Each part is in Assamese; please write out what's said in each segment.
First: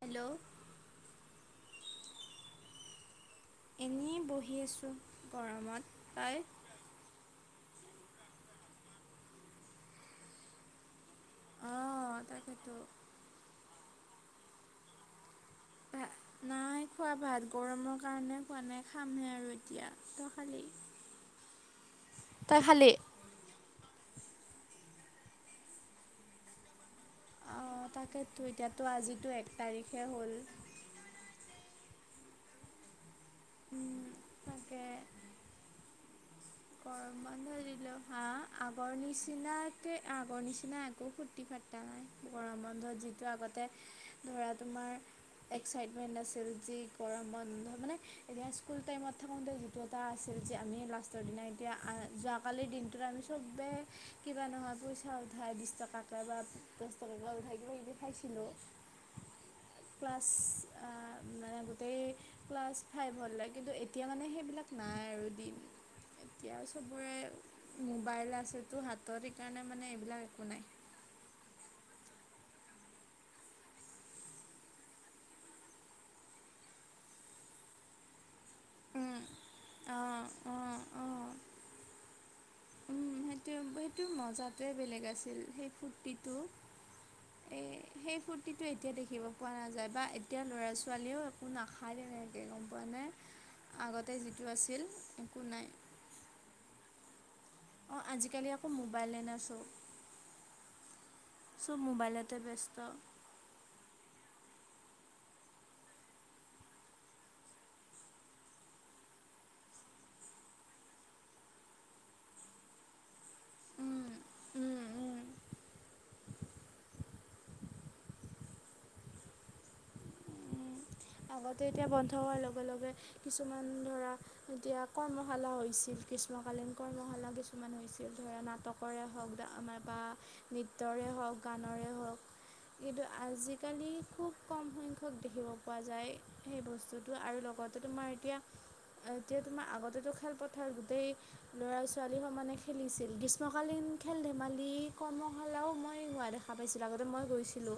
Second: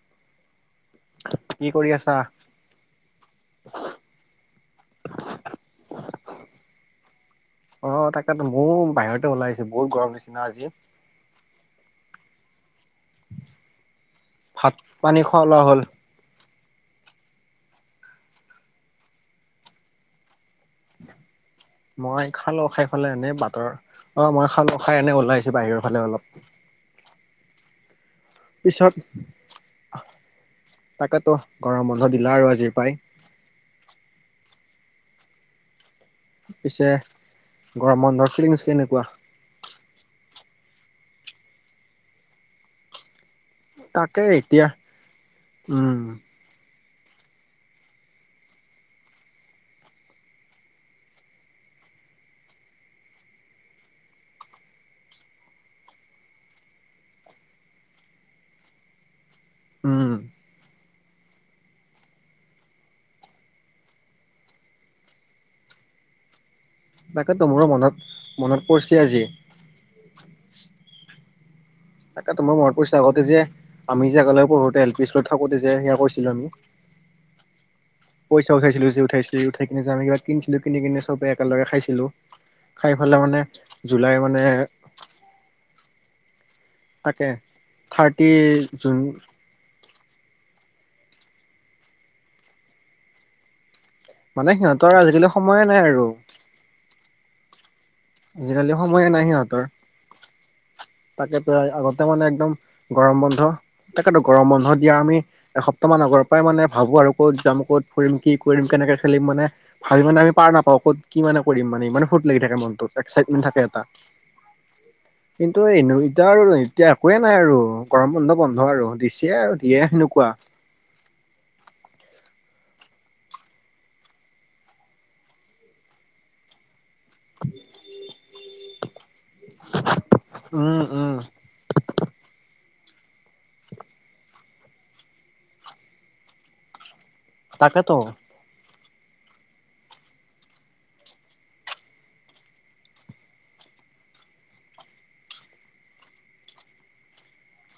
হেল্ল' কি কৰি আছা? এনেই বহি আছো গৰমত তই? অ' তাকেতো ময়ো বাহিৰতে ওলাই আহিছো বহুত গৰম নিচিনা আজি। অ'তাকেইতো। ভাত, পানী খোৱা লোৱা হ'ল? নাই খোৱা ভাত। গৰমৰ কাৰণে খোৱা নাই খামহে আৰু এতিয়া তই খালি? [inaudible] মই তই খালো খাই খালি ফালে এনে বাটৰ অ' মই খালো খাই এনে উলাই আহিছোঁ বাহিৰৰ ফালে অলপ। অ' তাকেটো এতিয়াতো পিছত আজিতো এক তাৰিখে হ'ল। তাকেতো গৰম বন্ধ দিলা আৰু আজিৰ পাই। উম, তাকে। পিছে গৰম বন্ধ দিলোঁ গৰম বন্ধৰ ফিলিংছ হাঁহ আগৰ কেনেকুৱা? নিছ চিনাকে আগৰ নিচিনা একো ফূৰ্তি ফাৰ্তা নাই। গৰম বন্ধত যিটো আগত তে তাকে ধৰা এতিয়া তোমাৰ উম এক্সাইটমেণ্ট আছিল যি গৰম বন্ধ মানে [unintelligible] স্কুল টাইমত থাকোঁতে যিটো এটা আছিল যে আমিয়ে লাষ্ট ষ্টৰ দিনা এতিয়া যোৱাকালিৰ দিনটোত আমি চবেই কিবা নহয় পইচা উঠাই বিছ টকাকে বা দচ টকাকে উঠাই কিবা -কিবি খাইছিলোঁ উম ক্লাছ অ'মানে গোটেই ক্লাছ ফাইভলে কিন্তু এতিয়া মানে সেইবিলাক নাই আৰু দিন। এতিয়া তাকেতো মোৰো চবৰে মনত মোবাইল মনত আছেতো পৰিছে আজি হাতত সেইকাৰণে মানে এইবিলাক একো নাই। তাকে তোমাৰ মনত পৰিছে আগতে যে আমি যে আগলৈ পঢ়োতে এল পি স্কুলত থাকোতে যে সেয়া কৰিছিলোঁ আমি পইচা উঠাইছিলোঁ যে, উম, উঠাইছি উঠাই কিনে যে আমি কিবা অঁ কিনছিলোঁ অঁ কিনি কিনে অঁ চবে একেলগে খাইছিলোঁ। সেইটো, সেইটো মানে মজাটোৱেই বেলেগ আছিল সেই ফূৰ্তিটো। তাকে এ থাৰ্টি সেই ফুৰ্তিটো এতিয়া জুন দেখিব পোৱা নাযায় বা এতিয়া ল'ৰা-ছোৱালীয়েও একো নাখায় তেনেকে গম পোৱা নে? আগতে যিটো মানে আছিল সিহঁতৰ আজিকালি একো সময়ে নাই। আৰু অ' আজিকালি আকৌ সময়ে মোবাইলে নাই না চো সিহঁতৰ তাকেতো এই আগতে মানে একদম গৰম বন্ধ তাকেতো গৰম বন্ধ দিয়া আমি এসপ্তাহ মান আগৰ পৰাই মানে ভাবো আৰু ক'ত যাম, ক'ত ফুৰিম, কি কৰিম, কেনেকে খেলিম মানে ভাবি মানে আমাৰ পাৰ নাপাওঁ ক'ত কি মানে কৰিম মানে ইমান ফুট লাগি থাকে মনটো এক্সাইটমেট থাকে এটা। ওম, ওম, ওম। কিন্তু এনো এতিয়া আৰু, এতিয়া একোৱেই নাই আৰু গৰম বন্ধ, বন্ধ আৰু দিছে আৰু দিয়ে সেনেকুৱা। উম। [inaudible] আগতে এতিয়া বন্ধ হোৱাৰ লগে-লগে কিছুমান ধৰা এতিয়া কৰ্মশালা হৈছিল, ম গ্ৰীষ্কালীন কৰ্মশালা কিছুমান হৈছিল ধৰা নাটকৰে হওঁক দে বা আমাৰ উম নৃত্যৰে উম হওঁক গানৰে হওঁক, কিন্তু আজিকালি খুব কম সংখ্যক ক দেখিব পোৱা যায়। সেই বস্তুটো আৰু লগতে তাকেতো তোমাৰ এতিয়া এতিয়া তোমাৰ, আগতেটো খেলপথাৰ গোটেই। ল'ৰা-ছোৱালী সমানে খেলিছিল। গ্ৰীষ্মকালীন খেল-ধেমালি, কৰ্মশালাও মই হোৱা দেখা দেখা পাইছিলোঁ। আগতে মই গৈছিলোঁ,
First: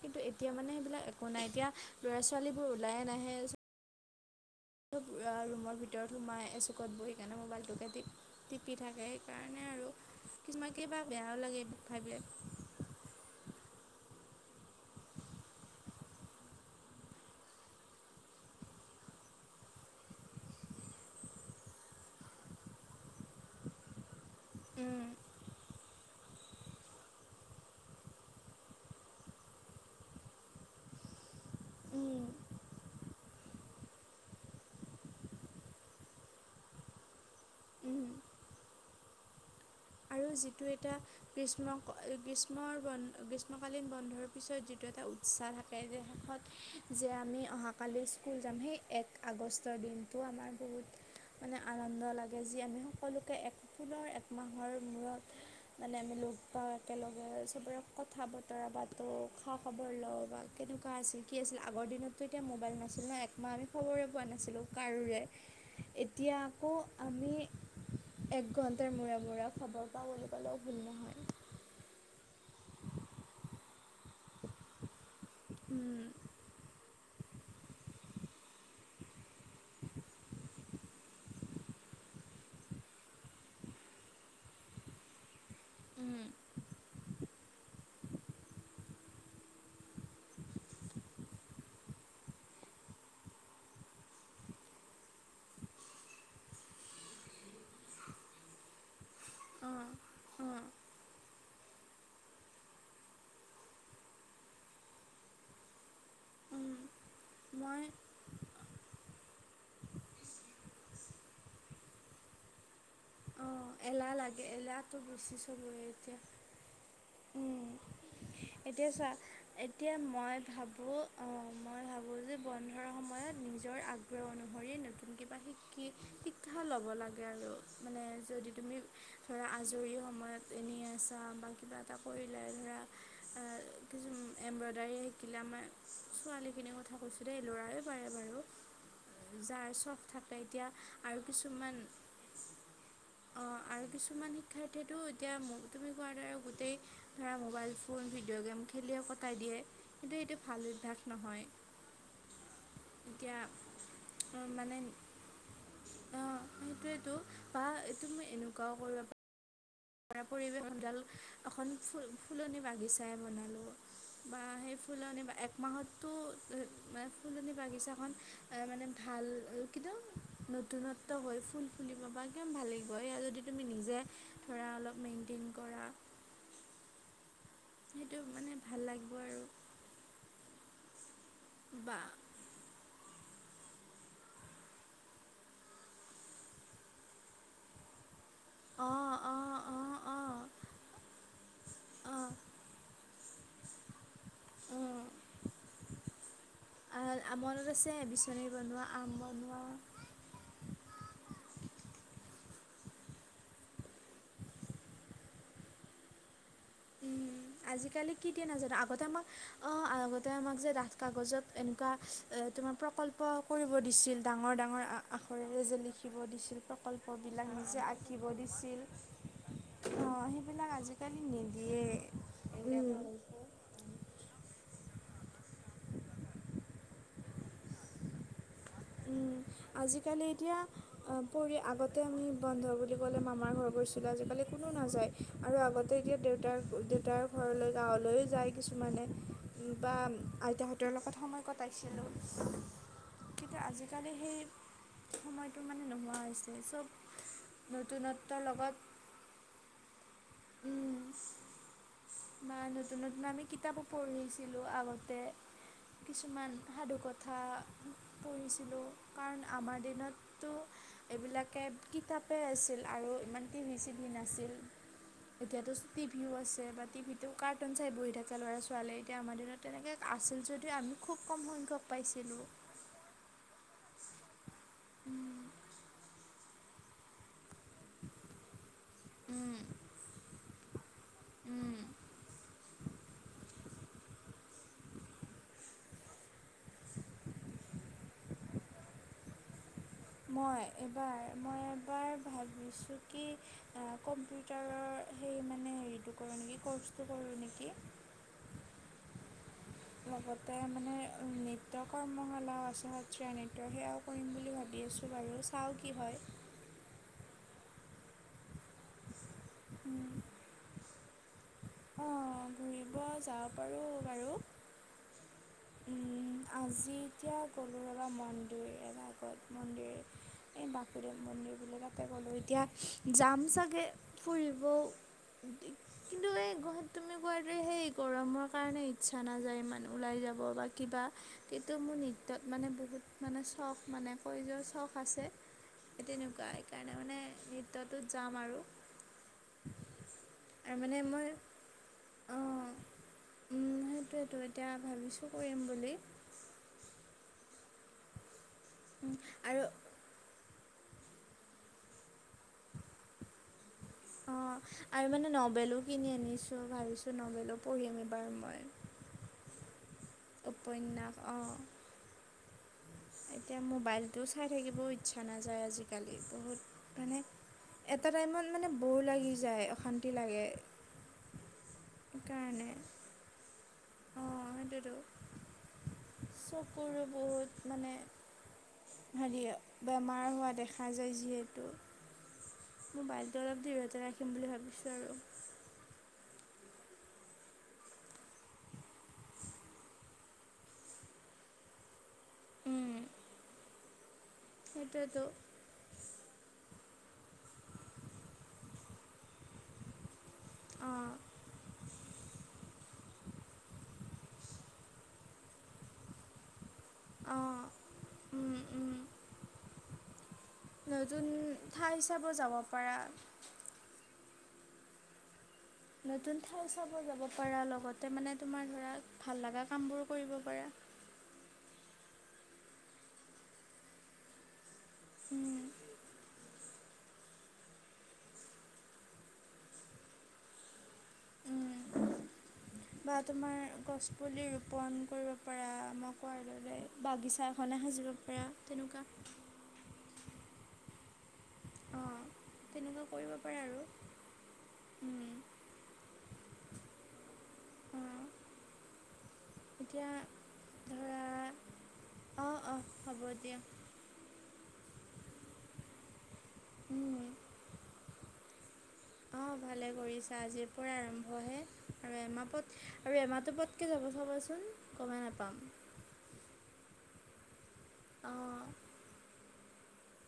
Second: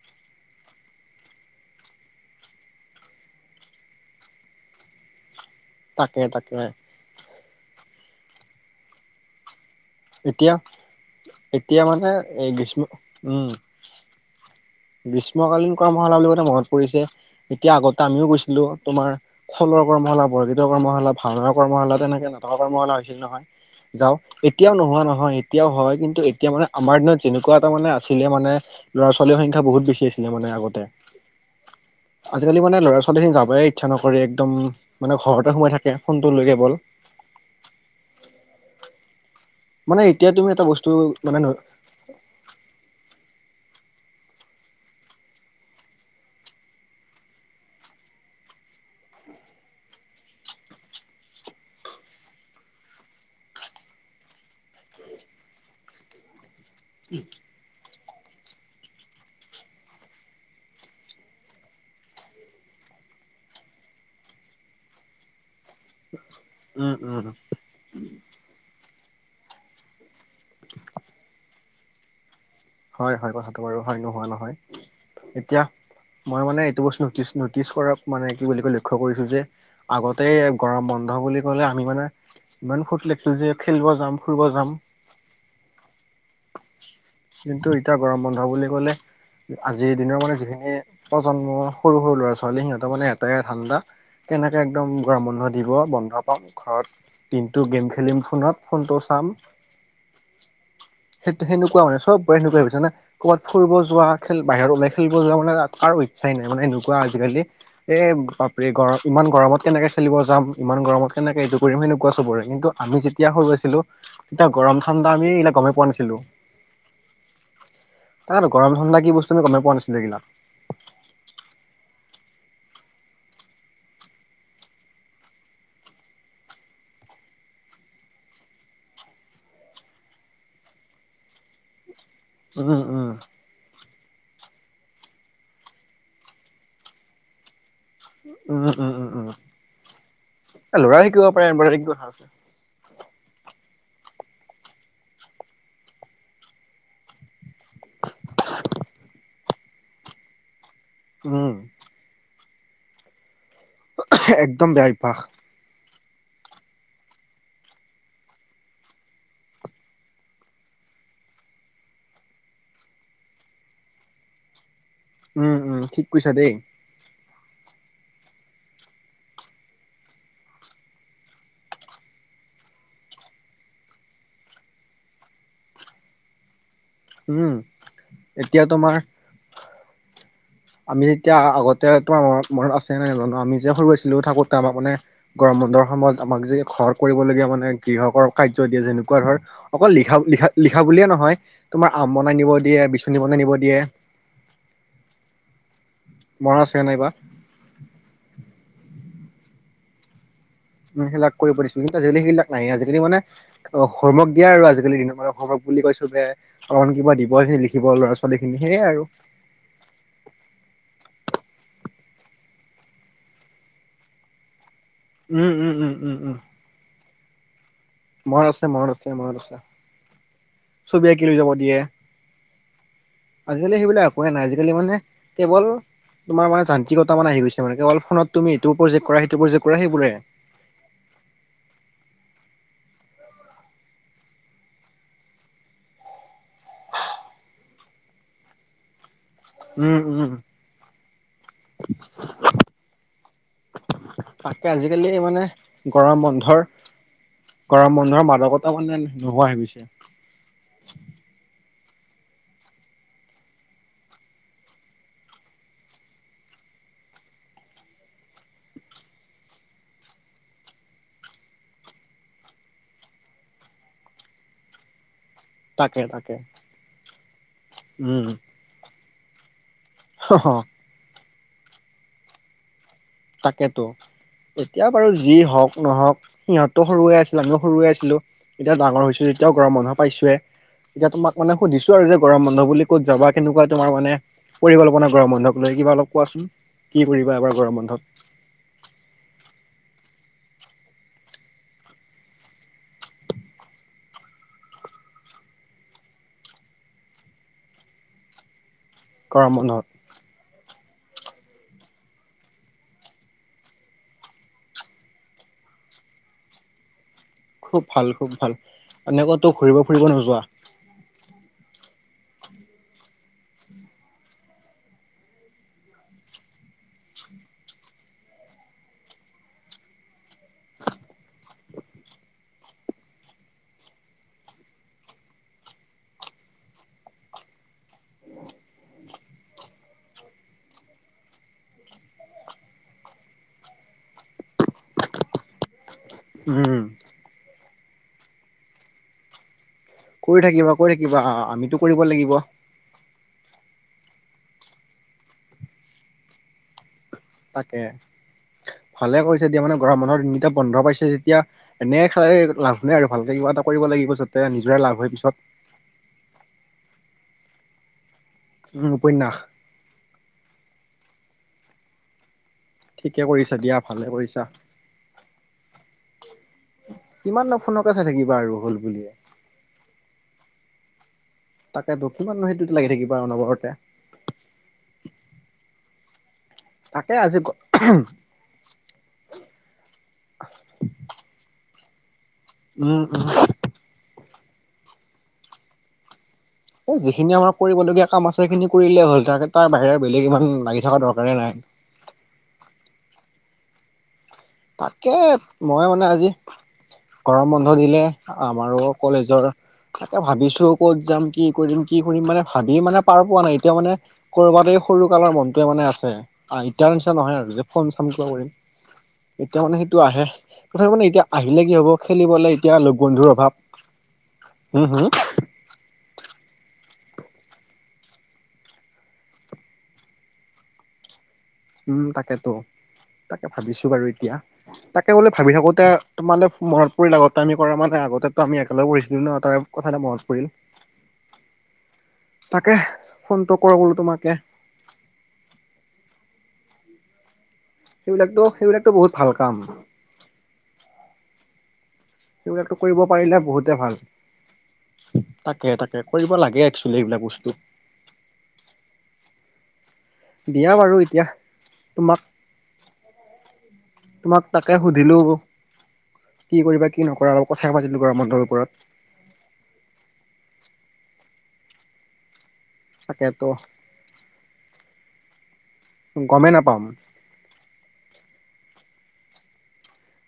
কিন্তু এতিয়া মানে সেইবিলাক একো নাই এতিয়া। ল'ৰা-ছোৱালীবোৰ ওলাই নাহে। ৰুমৰ ভিতৰত তাকে সোমাই, তাকে এচুকত বহি সেইকাৰণে মোবাইলটোকে টিপ, টিপি থাকে, সেইকাৰণে আৰু। এতিয়া, কিছুমান কিবা বেয়াও লাগে এতিয়া মানে ভাবিলে এই গ্ৰীষ্ম, উম্। গ্ৰীষ্মকালীন কৰ্মশালা বুলি কওঁতে মনত পৰিছে। এতিয়া, আগতে আমিও গৈছিলোঁ। তোমাৰ খোলৰ কৰ্মশালা, বৰগীতৰ কৰ্মশালা, ভাওনাৰ কৰ্মশালা, তেনেকে নাটকৰ কৰ্মশালা হৈছিল নহয়, যাওঁ। এতিয়াও নোহোৱা উম নহয়, এতিয়াও হয়। কিন্তু এতিয়া মানে আমাৰ দিনত যেনেকুৱা এটা মানে আছিলে, মানে ল'ৰা-ছোৱালীৰ সংখ্যা বহুত বেছি আছিলে মানে আগতে। উম আজিকালি মানে ল'ৰা-ছোৱালীৰ লৰা-ছোৱালীখিনি যাবয়ে ইচ্ছা নকৰে, একদম মানে ঘৰতে সোমাই থাকে। ফোনটো লৈ কেৱল উম মানে আৰু এতিয়া তুমি যিটো বস্তু এটা মানে গ্ৰীষ্ম গ্ৰীষ্মৰ বন্ধ, গ্ৰীষ্মকালীন বন্ধৰ পিছত যিটো এটা উৎসাহ থাকে যে, শেষত যে আমি অহাকালি স্কুল যাম, সেই এক আগষ্টৰ দিনটো আমাৰ বহুত মানে আনন্দ লাগে, যে আমি সকলোকে এক পুনৰ একমাহৰ মূৰত মানে আমি লগ পাওঁ, একেলগে চবৰে কথা-বতৰা পাতোঁ। খা-খবৰ লওঁ বা কেনেকুৱা আছিল, কি আছিল, আগৰ দিনত। তেতিয়া মোবাইল নাছিল ন, একমাহ আমি খবৰে পোৱা নাছিলোঁ কাৰোৰে। এতিয়া আকৌ উম উম আমি এক ঘণ্টাৰ মূৰে-মূৰে খবৰ পাওঁ, বুলি ক'লেও ভুল নহয়। হয় হয়, কথাটো বাৰু হয়, নোহোৱা নহয়। এতিয়া উম মই মানে এইটো বস্তু নটিচ কৰোঁ। নটিচ কৰা মানে কি বুলি কয়, লক্ষ্য কৰিছোঁ যে, আগতে গৰম বন্ধ বুলি ক'লে, আমি মানে ইমান ফুৰ্তি লাগিছিল যে, খেলিব যাম, ফুৰিব যাম। উম্। কিন্তু এতিয়া গৰম বন্ধ বুলি ক'লে আজিৰ দিনৰ মানে যিখিনি প্ৰজন্ম, সৰু সৰু ল'ৰা-ছোৱালী, সিহঁতৰ মানে এটাই ধাণ্ডা। কেনেকে একদম গৰম বন্ধ দিব, বন্ধ পাম। ঘৰত দিনটো গেম খেলিম ফোনত, ফোনটো চাম। অঁ অঁ সেইটো, সেনেকুৱা হয়। চ'ব এনেকুৱাই হৈছে। হয় নে? ক'ৰবাত ফুৰিব যোৱা, খেল বাহিৰত ওলাই খেলিব যোৱা, মানে কাৰো ইচ্ছাই নাই। মানে উম এনেকুৱা আজিকালি। মই এই এই গৰমত, ইমান গৰমত কেনেকে খেলিব যাম, ইমান গৰমত কেনেকে এইটো কৰিম। সেনেকুৱা চবৰে কিন্তু- আমি যেতিয়া সৰু অঁ আছিলোঁ, এলাহ লাগে তেতিয়া গৰম, এলাহটো ঠাণ্ডা বেছি এইবিলাক গমেই পোৱা নাছিলোঁ। চবৰে তাত এতিয়া। উম গৰম, এতিয়া ঠাণ্ডা চোৱা কি বস্তু আমি গমেই পোৱা এতিয়া নাছিলোঁ, এইবিলাক। মই ভাবোঁ, মই ভাবোঁ যে বন্ধৰ সময়ত নিজৰ আগ্ৰহ অনুসৰি নতুন কিবা শিকিবলৈ কি শিক্ষা ল'ব লাগে আৰু, মানে যদি তুমি ধৰা আজৰি সময়ত এনেই আছা, বা কিবা এটা পৰিলে উম ধৰা উম কিছু এম্ব্ৰডাৰী শিকিলে, আমাৰ ছোৱালীখিনিৰ কথা কৈছোঁ দেই। ল'ৰাৰ কৰে বাৰু, উম উম উম উম যাৰ চখ থাকে। এতিয়া এ ল'ৰাই শিকিব আৰু পাৰে এম্ব্ৰইডাৰী কিছুমান কি কথা আছে। অ', আৰু কিছুমান শিক্ষাৰ্থীয়ে টো এতিয়া তুমি কোৱাৰ দৰে গোটেই ধৰা মোবাইল ফোন ভিডিঅ' গেম খেলিয়ে কটাই দিয়ে কিন্তু এইটো ভাল অভ্যাস নহয়, উম এতিয়া একদম মানে বেয়া অভ্যাস অ' সেইটোতো বা এইটো তুমি এনেকুৱাও কৰিব পাৰা পৰিৱেশ ডাল এখন ফুল ফুলনি বাগিচাই বনালোঁ বা সেই ফুলনি এক উম উম ঠিক মাহতটো কৈছা দেই মানে ফুলনি বাগিচাখন ত' মানে ভাল কিন্তু নতুনত্বৰ হয়। ফুল ফুলিব বা একদম ভাল লাগিব এয়া যদি তুমি নিজে ধৰা অলপ মেইন্টেইন কৰা। উম। সেইটো মানে এতিয়া ভাল তোমাৰ লাগিব আৰু। আমি যেতিয়া আগতে বা তোমাৰ মনত আছে নে নাই নাজানোঁ আমি যে সৰু আছিলোঁ, থাকোতে আমাৰ মানে গৰম বন্ধৰ সময়ত আমাক যে ঘৰ কৰিবলগীয়া মানে গৃহটোৰ কাৰ্য দিয়ে যে। অঁ যেনেকুৱা ধৰ অঁ অকল অঁ লিখা অঁ লিখা বুলিয়ে নহয় তোমাৰ আম অঁ বনাই নিব দিয়ে বিচনী বনাই নিব দিয়ে। উম। মনত আছেনে নাই বা? মনত আছে বিচনী বনোৱা আম বনোৱা। সেইবিলাক কৰিছিলোঁ। কিন্তু আজিকালি সেইবিলাক নাই। আজিকালি মানে অ' হোৱৰ্ক দিয়া আৰু আজিকালি দিনৰ হোৱৰ্ক বুলি কয় চবেই। অকণ কিবা দিব এখিনি লিখিব আজিকালি ল'ৰা কি ছোৱালী দিয়ে খিনি নাজানো সেয়ে আগতে আৰু। আমাক অঁ আগতে আমাক যে ডাঠ কাগজত এনেকুৱা তোমাৰ প্ৰকল্প কৰিব দিছিল। ডাঙৰ ডাঙৰ আ, উম আখৰেৰে উম যে উম উম লিখিব উম দিছিল প্ৰকল্পবিলাক নিজেই শিকিব মনত আছে দিছিল। মনত আছে মনত আছে অ' সেইবিলাক ছবি আজিকালি আঁকি লৈ যাব দিয়ে নিদিয়ে। দিয়ে এনে আজিকালি সেইবিলাক একোৱে নাই। আজিকালি মানে কেৱল তোমাৰ মই যান্ত্ৰিকতা মান আহি গৈছে। কেৱল ফোনত তুমিটো ইটো প্ৰজেক্ট কৰা সিটো প্ৰজেক্ট কৰা সেইবোৰেই আজিকালি এতিয়া পৰি, আগতে আমি বন্ধ বুলি ক'লে মামাৰ ঘৰত গৈছিলোঁ। আজিকালি কোনো নাযায়। আৰু আগতে এতিয়া দেউতাৰ, দেউতাৰ ঘৰলৈ গাঁৱলৈই যায় লৈ যায় কিছুমানে বা উম উম আইতাহঁতৰ লগত সময় কটাইছিলোঁ। কিন্তু আজিকালি সেই তাকে আজিকালি সময়টো মানে নোহোৱা গৰম হৈছে বন্ধৰ চ'ব গৰম বন্ধৰ নতুনত্বৰ মাদকতাই মানে নোহোৱা হৈ গৈছে। উম। বা নতুন নতুন আমি কিতাপো পঢ়িছিলোঁ আগতে। কিছুমান সাধুকথাৰ। পঢ়িছিলোঁ কাৰণ আমাৰ দিনটো এইবিলাকে কিতাপেই আছিল আৰু ইমান টিভি চিভি নাছিল। এতিয়াতো তাকে টি ভিউ তাকে আছে। টি ভিত কাটুন চাই বহি উম থাকে ল'ৰা ছোৱালীয়ে এতিয়া আমাৰ দিনত তেকে আছিল যদিও আমি খুব কম সংখ্যক পাইছিলোঁ। তাকেতো। এতিয়া বাৰু যি হওক নহওঁক সিহঁতো সৰুৱে আছিল আমিও সৰুৱে আছিলো এতিয়া ডাঙৰ হৈছোঁ। যেতিয়া গৰম পাইছিলোঁ বন্ধ পাইছছেই এতিয়া তোমাক মানে সুধিছো আৰু যে গৰম বন্ধ বুলি ক'ত যাবা কেনেকুৱা তোমাৰ মানে পৰিকল্পনা গৰম বন্ধক লৈ কিবা অলপ কোৱাচোন। কি কৰিবা এবাৰ গৰম বন্ধত। মই এবাৰ মই এবাৰ ভাবিছোঁ কি আ কম্পিউটাৰৰ সেই মানে হেৰিটো কৰোঁ নেকি ক'ৰ্চটো কৰোঁ নেকি? গৰম বন্ধত? লগতে মানে নৃত্য কৰ্মশালা আছে সত্ৰীয়া নৃত্য সেয়াও - কৰিম বুলি ভাবি আছোঁ বাৰু চাওঁ কি হয়। খুব ভাল খুব ভাল, এনেই কতো ঘুৰিব ফুৰিব নোযোৱা? অ ঘূৰিব যাব পাৰো বাৰু। উম আজি এতিয়া গ'লোঁ ৰবা মন্দিৰ এভাগত মন্দিৰ। এই বাসুদেৱ মন্দিৰ বুলি কয় তাতে গ'লোঁ, এতিয়া যাম চাগে ফুৰিবও। [unintelligible] কিন্তু এই গুৱাহাটী তুমি কোৱা দৰে সেই গৰমৰ কাৰণে ইচ্ছা নাযায় ইমান ওলাই যাব। বা কিবা - কিন্তু মোৰ নৃত্যত মানে বহুত মানে চখ মানে কৰি যোৱা চখ আছে। হে তেনেকুৱা, উম সেইকাৰণে মানে নৃত্যটোত যাম আৰু। কৰি থাকিবা আৰু কৰি মানে থাকিবা মই আমিতো কৰিব লাগিব। উম সেইটোৱেতো এতিয়া ভাবিছোঁ কৰিম বুলি। তাকে, ভালে কৰিছা দিয়া আৰু মানে - গৰম বন্ধত এতিয়া বন্ধ পাইছে যেতিয়া এনেই খাই এই - লাভ নাই আৰু ভালকে কিবা এটা কৰিব লাগিব যাতে অঁ নিজৰে লাভ আৰু হয় মানে পিছত। নবেলো কিনি আনিছোঁ ভাবিছোঁ নভেলো পঢ়িম এইবাৰ মই। উম উপন্যাস? উপন্যাস অ। ঠিকে কৰিছা এতিয়া দিয়া ভালে মোবাইলটো কৰিছা চাই থাকিবও ইচ্ছা নাযায় আজিকালি বহুত - মানে কিমাননো ফোনকে চাই এটা থাকিবা টাইমত আৰু মানে হ'ল বৰ বুলিয়ে লাগি যায় অশান্তি লাগে। তাকে টো কিমান নো সেইটোতে লাগি থাকিবা অনবৰতে। অ সেইটোৱেতো, চকুৰো তাকে আজি বহুত মানে - হেৰি এইয়া, বেমাৰ হোৱা দেখা যায় যিহেতু। উম উম মোবাইলটো অলপ দূৰতে ৰাখিম বুলি ভাবিছোঁ আৰু। এ যিখিনি আমাৰ কৰিবলগীয়া কাম আছে সেইখিনি কৰিলে হ'ল তাৰ তাৰ বাহিৰে বেলেগ ইমান লাগি থকা দৰকাৰে নাই। উম। তাকে সেইটোৱেতো মই মানে আজি - গৰম বন্ধ দিলে আমাৰো কলেজৰ তাকে ভাবিছো ক'ত অঁ যাম - কি কৰিম কি কৰিম মানে ভাবি মানে পাৰ পোৱা নাই এতিয়া মানে কৰ'বাত এই সৰু কালৰ মনটোৱে মানে আছে। অ এতিয়া নিচিনা নহয় আৰু অঁ যে ফোন চাম কিবা উম কৰিম। উম। এতিয়া মানে সেইটো আহে, তথাপিও মানে এতিয়া নতুন আহিলে কি হব ঠাই চাব খেলিবলে যাব এতিয়া লগ পাৰা বন্ধুৰ অভাৱ। হু হু? নতুন ঠাই চাব যাব পাৰা লগতে মানে তোমাৰ ধৰা ভাল লগা কামবোৰ কৰিব পাৰা। উম তাকেতো, তাকে ভাবিছো বাৰু এতিয়া, তাকে বোলে ভাবি উম, থাকোতে - তোমালে মনত পৰিল আগতে আমি কৰা মানে আগতে টো আমি একেলগ পঢিছিলো ন তাৰ কথা এটা মনত পৰিল। উম। তাকে ফোনটো কৰো বোলো তোমাকে। পণ কৰিব পাৰা ম‌ই কোৱাৰ দৰে বাগিচা এখনে সাজিব সেইবিলাকতো পাৰা সেইবিলাকতো তেনেকুৱা। বহুত ভাল কাম - অঁ সেইবিলাকতো তেনেকুৱা কৰিব পাৰিলে পাৰা আৰু বহুতে ভাল। উম, তাকে তাকে কৰিব লাগে একচুৱেলি এইবিলাক বস্তু। অঁ এতিয়া - দিয়া বাৰু এতিয়া তোমাক- অঁ অঁ হ'ব দিয়া। তোমাক তাকে সুধিলো, কি কৰিবা কি উম, নকৰা অলপ কথাই পাতিলো। গৰমবন্ধৰ ওপৰত। অঁ ভালে কৰিছা আজিৰ পৰা আৰম্ভহে, আৰু এমাপদ আৰু তাকেতো এমাহটো বহুত- তিয়া যাব চাবাচোন, গমে নাপাম। গমে নাপাম। অঁ'।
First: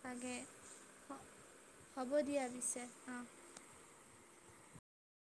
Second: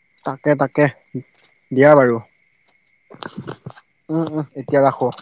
তাকে, অ দিয়া হ'ব বাৰু দিয়া পিছে অঁ। উম' উম' এতিয়া ৰাখো।